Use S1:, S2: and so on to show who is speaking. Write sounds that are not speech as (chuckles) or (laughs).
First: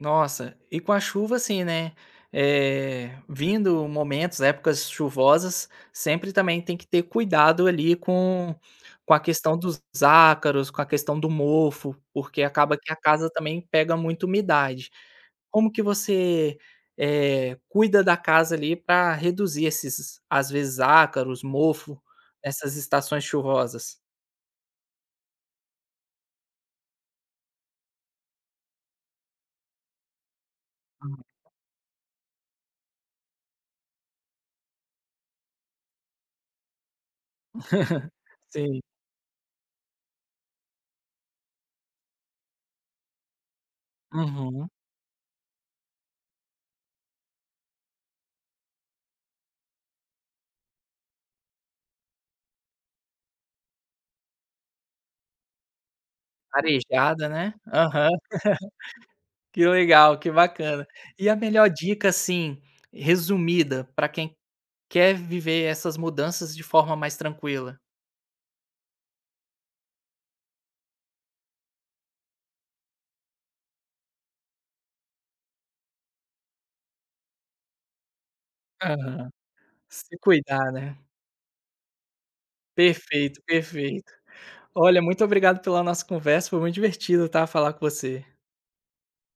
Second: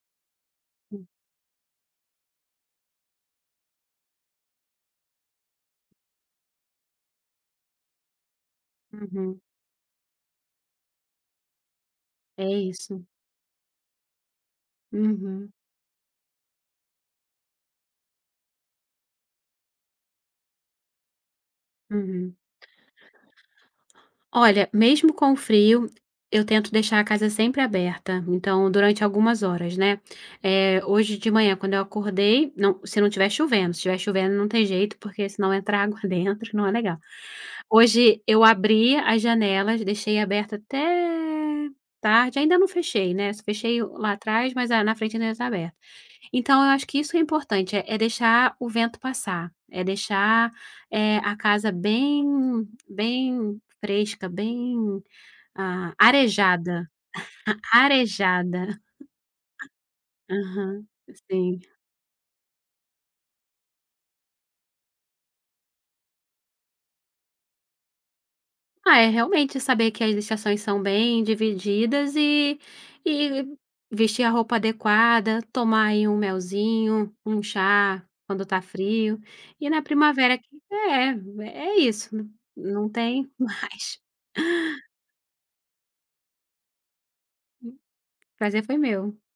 S1: Nossa, e com a
S2: Hum.
S1: chuva assim, né, eh, vindo momentos, épocas chuvosas, sempre também tem que ter cuidado ali com com a
S2: Uhum.
S1: questão dos ácaros, com a questão do mofo, porque
S2: É
S1: acaba que a
S2: isso.
S1: casa também pega muita umidade.
S2: Uhum.
S1: Como que você, eh, cuida da casa ali pra reduzir esses, às vezes, ácaros, mofo,
S2: Uhum.
S1: nessas estações chuvosas?
S2: Olha, mesmo com o frio, eu tento deixar a casa sempre aberta, então durante algumas horas, né. Eh, hoje
S1: Hum.
S2: de manhã, quando eu acordei, não se não estiver chovendo, se estiver chovendo não tem jeito porque senão entra água dentro, não é legal.
S1: (chuckles)
S2: Hoje eu
S1: Sim.
S2: abri as janelas, deixei aberta até tarde, ainda não fechei, né, só fechei lá atrás,
S1: Uhum.
S2: mas a na frente ainda tá aberta. Então, eu acho que isso é importante, é é deixar o vento passar, é deixar, eh, a casa bem, bem fresca, bem arejada,
S1: Arejada, né?
S2: (chuckles) bem a
S1: Aham.
S2: arejada.
S1: (laughs) Que legal, que
S2: (chuckles) Aham,
S1: bacana. E a
S2: sim.
S1: melhor dica assim, resumida, pra quem quer viver essas mudanças de forma mais tranquila?
S2: Ah, é realmente saber que estações são bem divididas e e vestir a roupa adequada, tomar aí um melzinho, um chá, quando tá frio,
S1: Aham,
S2: e na
S1: se
S2: primavera, que
S1: cuidar né.
S2: é é isso, não tem
S1: Perfeito,
S2: mais.
S1: perfeito. Olha, muito obrigado pela nossa conversa, foi muito divertido, tá, falar com você.
S2: Prazer foi meu.